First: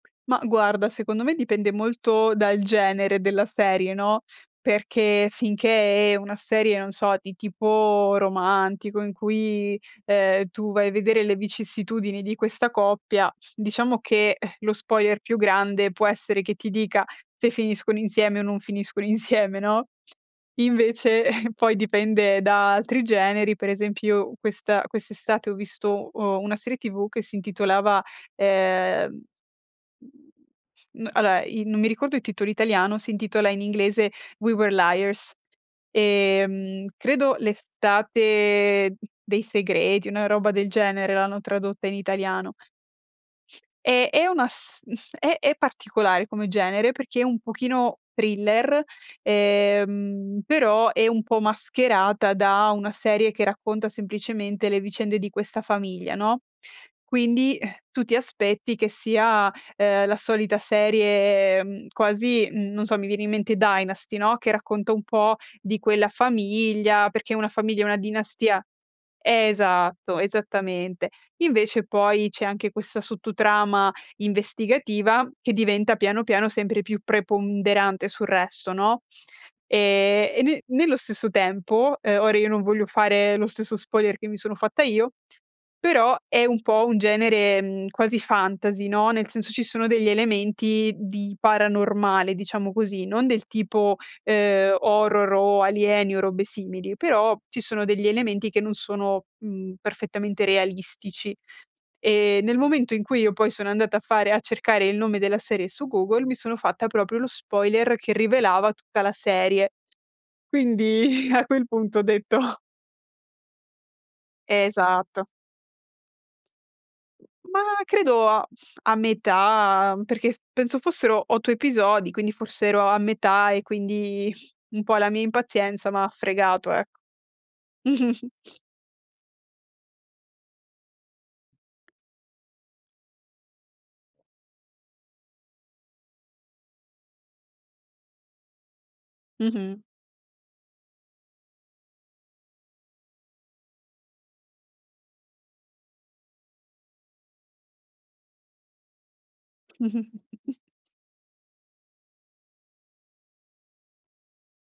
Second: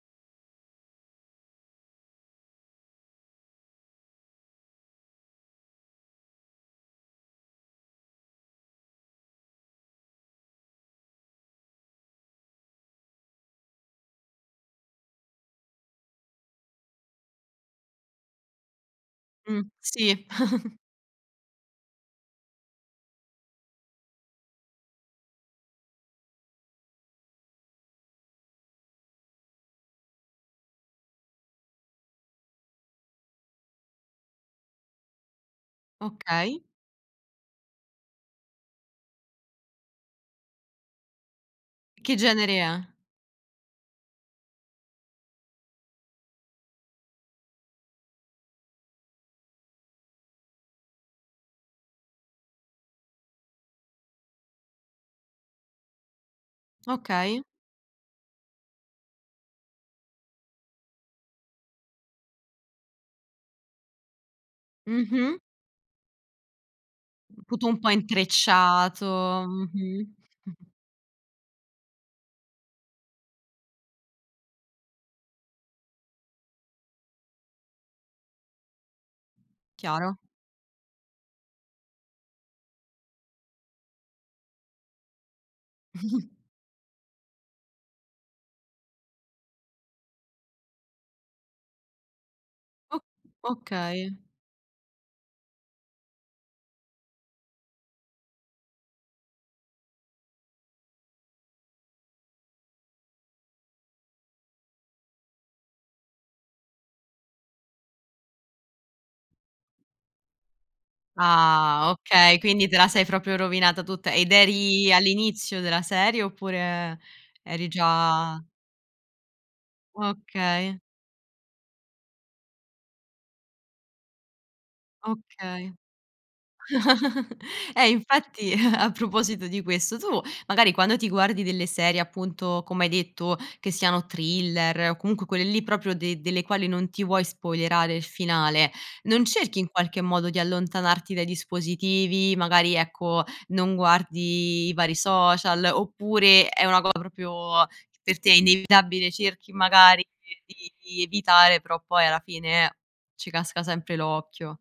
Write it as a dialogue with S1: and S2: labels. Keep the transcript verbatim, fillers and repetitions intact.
S1: Ma guarda, secondo me dipende molto dal genere della serie, no, perché finché è una serie, non so, di tipo romantico in cui, ehm, tu vai a vedere le vicissitudini di questa coppia, diciamo che, lo spoiler più grande può essere che ti dica se finiscono insieme o non finiscono insieme,
S2: Mh.
S1: no?
S2: Sì.
S1: Invece poi dipende da altri generi, per esempio questa quest'estate ho visto o una serie tv che si intitolava, ehm mhmm, alloa, i non mi ricordo il titolo italiano, si intitola in inglese: "We Were Liars".
S2: Okay.
S1: Ehm, credo "L'Estate dei segreti", una roba del genere l'hanno tradotta in
S2: Che genere
S1: italiano.
S2: è?
S1: Eh, è una st è è particolare come genere perché è un pochino thriller, ehm, però è un po' mascherata da una serie che racconta semplicemente le vicende di questa famiglia, no,
S2: Okay.
S1: quindi tu ti aspetti che sia, ehm, la solita serie quasi, non so, mi viene in mente "Dynasty", no, che racconta un po'
S2: Mh-mh.
S1: di quella famiglia, perché una
S2: Put un
S1: famiglia è
S2: po'
S1: una dinastia
S2: intrecciato. Mh-mh.
S1: esatto, esattamente. Invece poi c'è anche questa sotto trama investigativa che diventa piano, piano sempre più preponderante sul resto, no.
S2: Chiaro.
S1: Ehm, e ne nello stesso tempo, ehm, ora io non voglio fare lo stesso spoiler che mi sono fatta io, però è un po' un genere, mhmm, quasi fantasy, no, nel senso ci sono degli elementi di paranormale, diciamo
S2: O
S1: così, non del tipo,
S2: okay.
S1: ehm, horror o alieni o robe simili, però ci sono degli elementi che non sono, mhmm, perfettamente realistici. Ehm, nel momento in cui io poi sono andata a fare a cercare il nome della serie su Google, mi sono fatta proprio lo spoiler che rivelava tutta la serie. Quindi a quel
S2: Ah!
S1: punto ho detto
S2: Okay, quindi te la sei proprio rovinata tutta ed eri
S1: Esatto.
S2: all'inizio della serie, oppure
S1: Ma
S2: eri
S1: credo
S2: già
S1: a a metà, perché penso
S2: Okay.
S1: fossero otto episodi, quindi forse ero a metà e quindi un po' la mia
S2: Okay.
S1: impazienza m'ha fregato, ecco.
S2: Ehm,
S1: Mh-mh-mh.
S2: infatti, a proposito di questo, tu magari quando ti guardi delle serie appunto, come hai detto, che siano thriller o comunque quelle lì proprio de delle quali non ti vuoi spoilerare il finale, non cerchi in
S1: Mh-mh.
S2: qualche modo di allontanarti dai dispositivi? Magari, ecco, non guardi i vari social, oppure è una co proprio per te è inevitabile? Cerchi magari di di evitare, però poi alla fine ci casca sempre l'occhio.